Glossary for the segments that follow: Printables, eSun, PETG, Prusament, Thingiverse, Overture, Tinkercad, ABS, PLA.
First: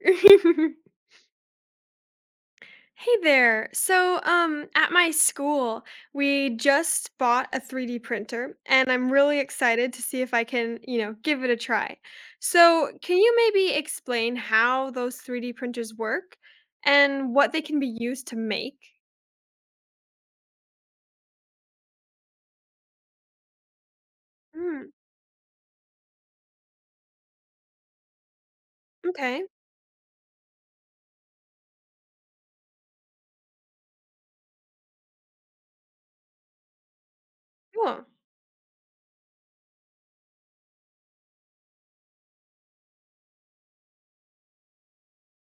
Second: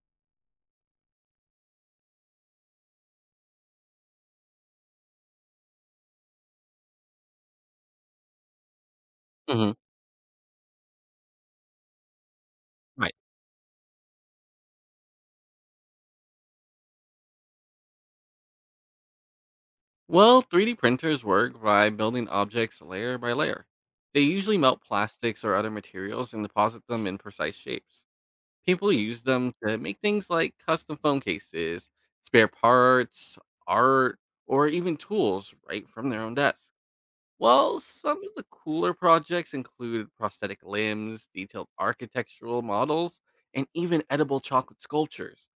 Hey there. At my school, we just bought a 3D printer, and I'm really Hmm. excited to see if I can, give it a try. So, Right. can you maybe explain how those 3D printers work and what they can be used to make? Well, 3D printers work by building objects layer by layer. They usually melt Mm, plastics or other materials and deposit them in precise shapes. People use okay. them to make things like custom phone cases, spare parts, art, or even tools right from their own desk. Well, Cool. some of the cooler projects include prosthetic limbs, detailed architectural models, and even edible chocolate sculptures.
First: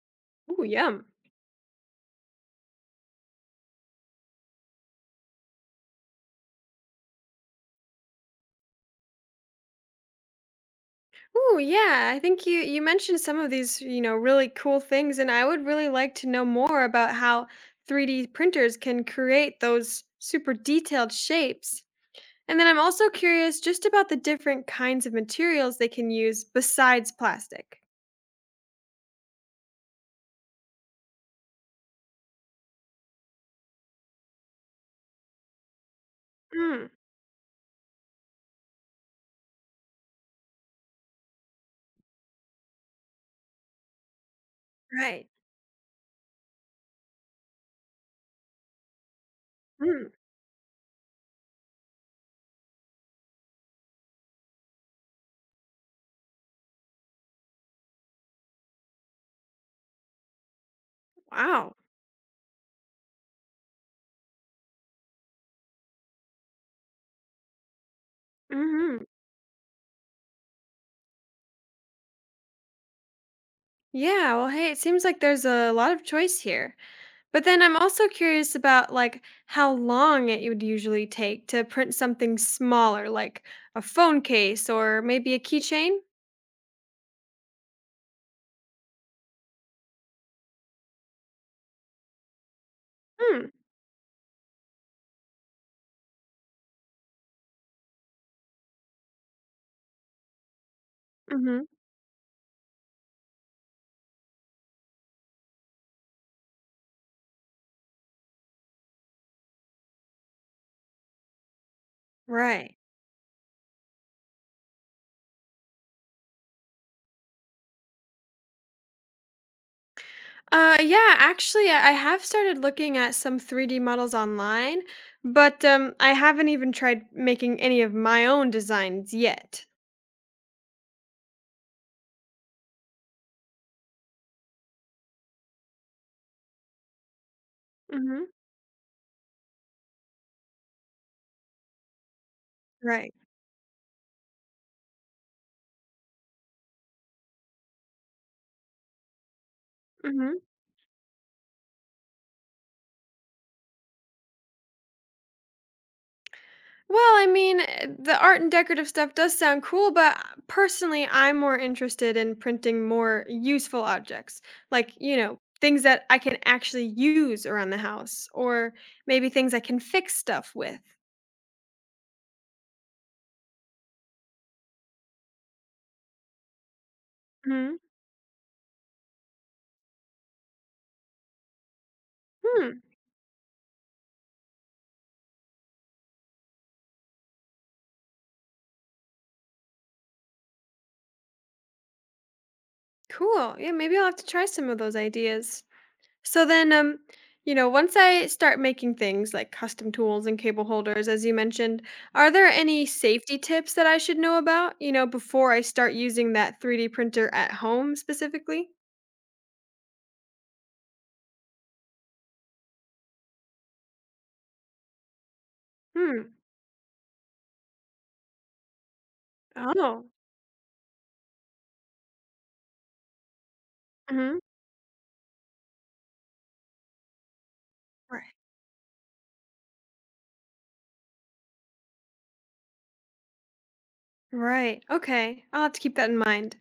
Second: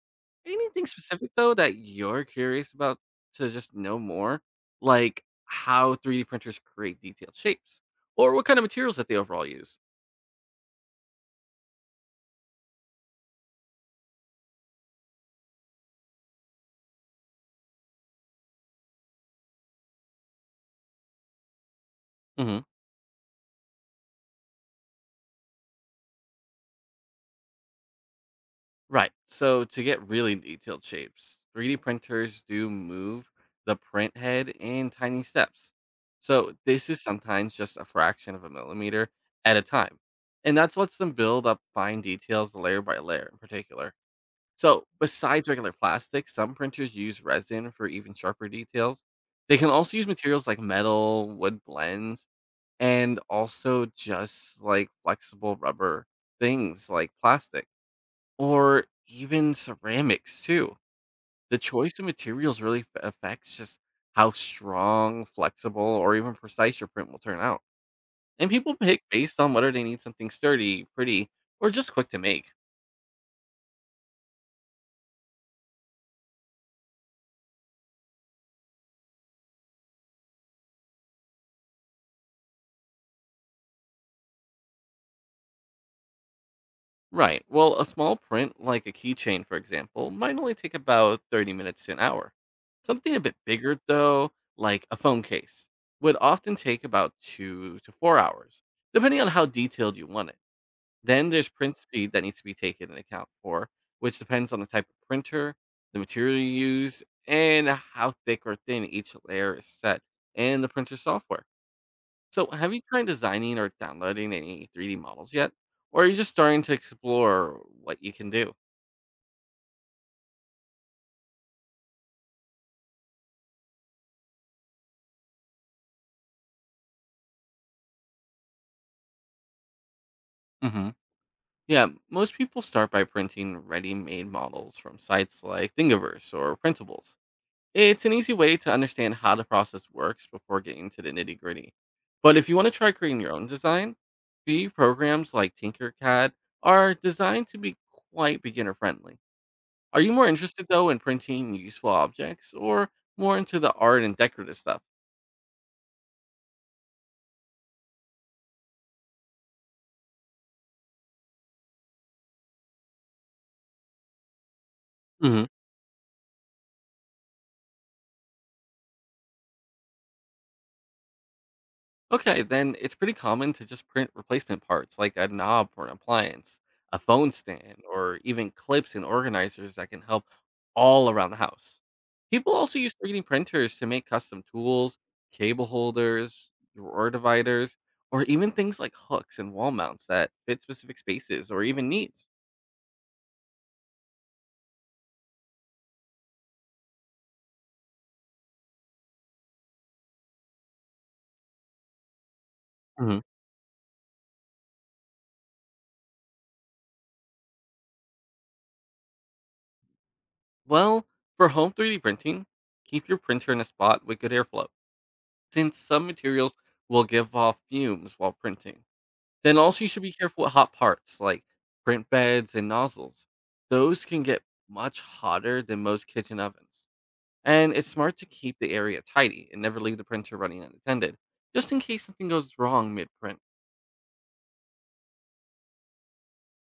Ooh, Anything yum. specific though that you're curious about to just know more? Like how 3D printers create detailed shapes or what kind of materials that they overall use? Oh yeah, I think you mentioned some of these, really cool things, and I would really like to know more about how 3D printers can create those super detailed shapes. And Hmm. then I'm also curious just about the different kinds of materials they can use besides plastic. Right. So to get really detailed shapes, 3D printers do move the print head in tiny steps. So Mm, this is sometimes just a fraction of a millimeter at a time. And that's lets them build up fine details layer by layer in particular. So, right. besides regular plastic, some printers use resin for even sharper details. They can also use Mm, materials like metal, wood blends, and also just like flexible rubber things like plastic or even ceramics too. The wow. choice of materials really affects just how strong, flexible, or even precise your print will turn out. And people Hmm. pick based on whether they need something sturdy, pretty, or just quick to make. Yeah, well, hey, it seems like there's a lot of choice here. But then I'm also curious about, like, how long it would usually take to print something smaller, like a phone case or maybe a keychain? Right. Well, a small print, like a keychain, for example, might only take about 30 minutes to an hour. Something a bit Hmm. bigger, though, like a phone case, would often take about 2 to 4 hours, depending on how detailed you want it. Then there's Mhm. print speed that needs to be taken into account for, which depends on the type of printer, the material you use, and how thick or thin each layer is set, and the printer software. So, have Right. you tried designing or downloading any 3D models yet? Or are you just starting to explore what you can do? Yeah, actually I have started looking at some 3D models online, but I haven't even tried making any of my own designs yet. Hmm. Yeah, most people start by printing ready made models from sites like Thingiverse or Printables. It's an Mhm. easy way to understand how the process works before getting to the nitty gritty. But if you want to try Right. creating your own design, free programs like Tinkercad are designed to be quite beginner friendly. Are you more Mhm. interested though in printing useful objects or more into the art and decorative stuff? Well, I mean, the art and decorative stuff does sound cool, but personally, I'm more interested in printing more useful objects, like, Hmm. things that I can actually use around the house, or maybe things I can fix stuff with. Okay, then it's pretty common to just print replacement parts like a knob for an appliance, a phone Mhm. stand, or even clips and organizers that can help all around the house. People Hmm. also use 3D printers to make custom tools, cable holders, drawer dividers, or even things like hooks and wall mounts that fit specific spaces or even needs. Cool. Yeah, maybe I'll have to try some of those ideas. So once I start making things like custom tools and cable holders, as you mentioned, are there any Hmm. safety tips that I should know about, before I start using that 3D printer at home specifically? Well, for home 3D printing, keep your printer in a spot with good airflow, since some Hmm. materials will give off fumes while printing. Then also you should Oh. be careful with hot parts like print beds and nozzles. Those can Hmm. get much hotter than most kitchen ovens. And it's smart to Right. keep the area tidy and never leave the printer running unattended, just in case something goes wrong mid print. Right. Okay. I'll have to keep that in mind.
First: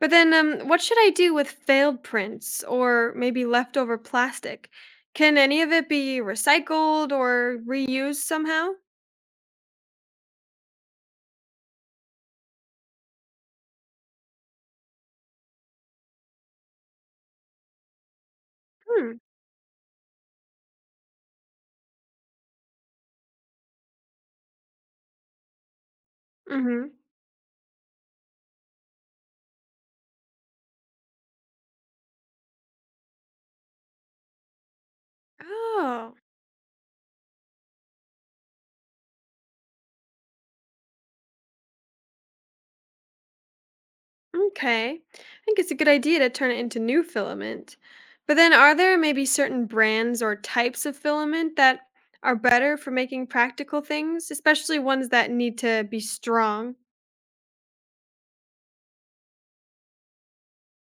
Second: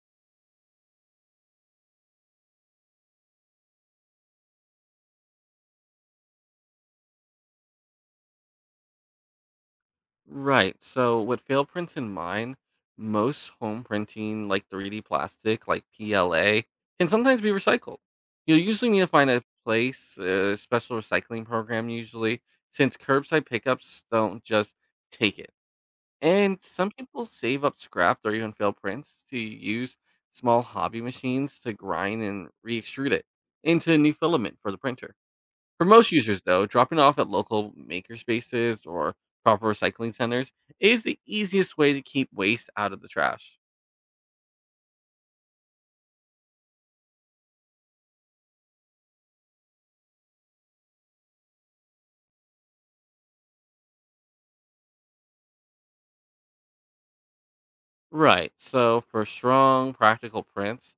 But then, what should I do with failed prints or maybe leftover plastic? Can any of it be recycled or reused somehow? Right, so with fail prints in mind, most home printing, like 3D plastic, like PLA, can sometimes be recycled. You'll usually need to Hmm. find a place, a special recycling program, usually, since curbside pickups don't just take it. And Mm-hmm. some people save up scraps or even failed prints to use small hobby machines to grind and re extrude it into new filament for the printer. For most Oh. users, though, dropping off at local maker spaces or proper recycling centers is the easiest way to keep waste out of the trash. Okay. I think it's a good idea to turn it into new filament. But then, are there maybe certain brands or types of filament that are better for making practical things, especially ones that need to be strong? Right. So for strong practical prints,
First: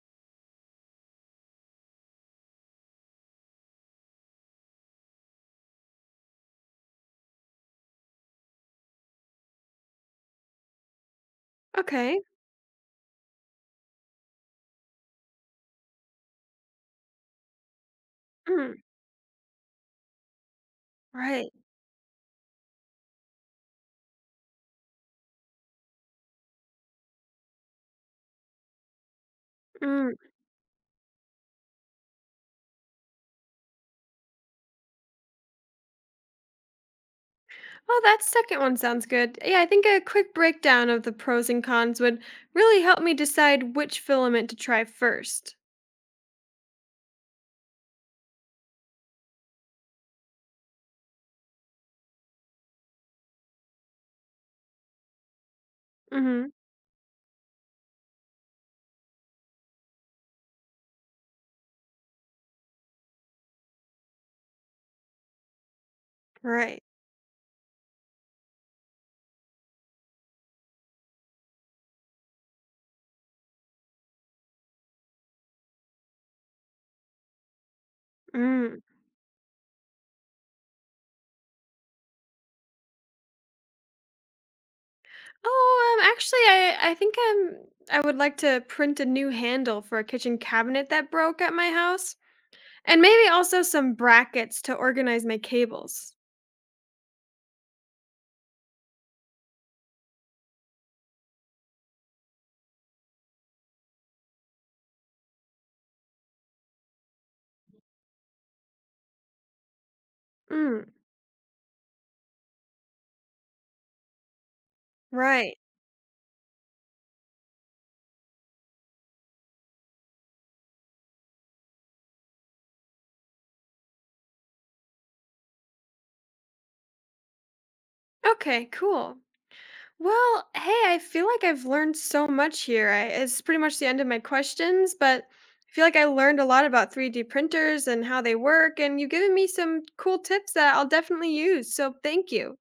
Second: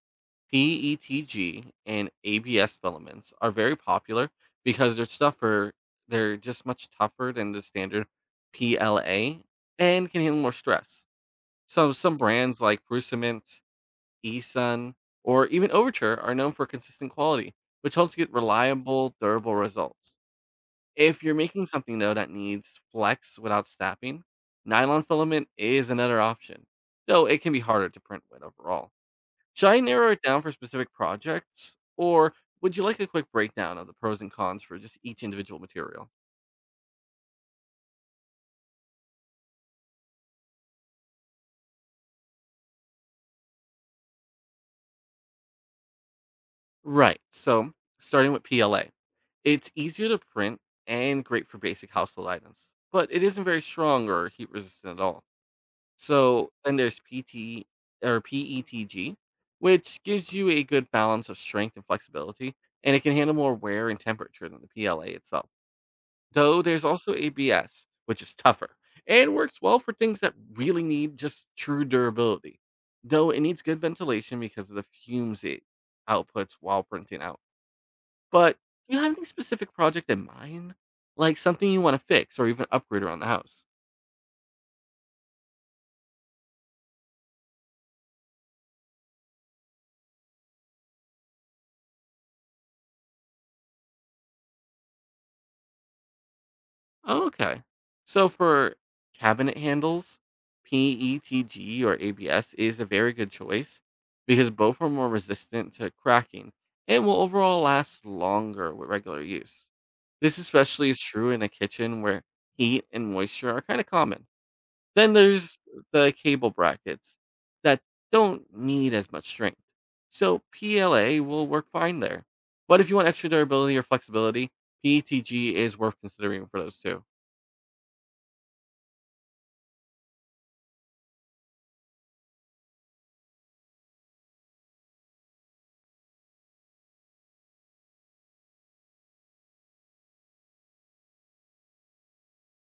PETG and ABS filaments are very popular because they're tougher. They're just much tougher than the standard PLA and can handle more stress. So some Okay. brands like Prusament, eSun, or even Overture are known for consistent quality, which helps get Mm, reliable, durable results. If you're right. making something though that needs flex without snapping, nylon filament is another option, though it can be harder to print with overall. Should I narrow Mm. it down for specific projects, or would you like a quick breakdown of the pros and cons for just each individual material? Well, that second one sounds good. Yeah, I think a quick breakdown of the pros and cons would really help me decide which filament to try 1st. Right, so starting with PLA, it's easier to print and great for basic household items, but it isn't very strong or heat resistant at all. Mm-hmm. So then there's PT or PETG, which gives you a good balance of strength and flexibility, and it can handle more wear and temperature than the PLA itself. Though Right. there's also ABS, which is tougher and works well for things that really need just true durability. Though it needs good ventilation because of the fumes it outputs while printing out. But Mm. do you have any specific project in mind? Like something you want to fix or even upgrade around the house? Oh, actually, I think I would like to print a new handle for a kitchen cabinet that broke at my house, and maybe also some brackets to organize my cables. Oh, okay. So for cabinet handles, PETG or ABS is a very good choice because both are more resistant to cracking and will overall last longer with regular use. This Mm, especially is true in a kitchen where heat and moisture are kind of common. Then right. there's the cable brackets that don't need as much strength. So PLA will work fine there. But if you want extra durability or flexibility, PETG is worth considering for those too. Okay, cool. Well, hey, I feel like I've learned so much here. It's pretty much the end of my questions, but I feel like I learned a lot about 3D printers and how they work, and you've given me some cool tips that I'll definitely use. So thank you.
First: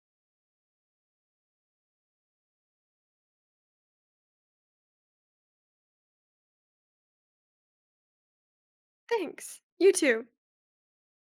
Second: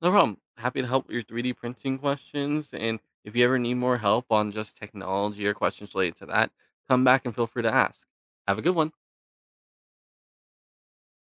No problem. Happy to help with your 3D printing questions. And if you ever need more help on just technology or questions related to that, come back and feel free to ask. Have a good one. Thanks. You too.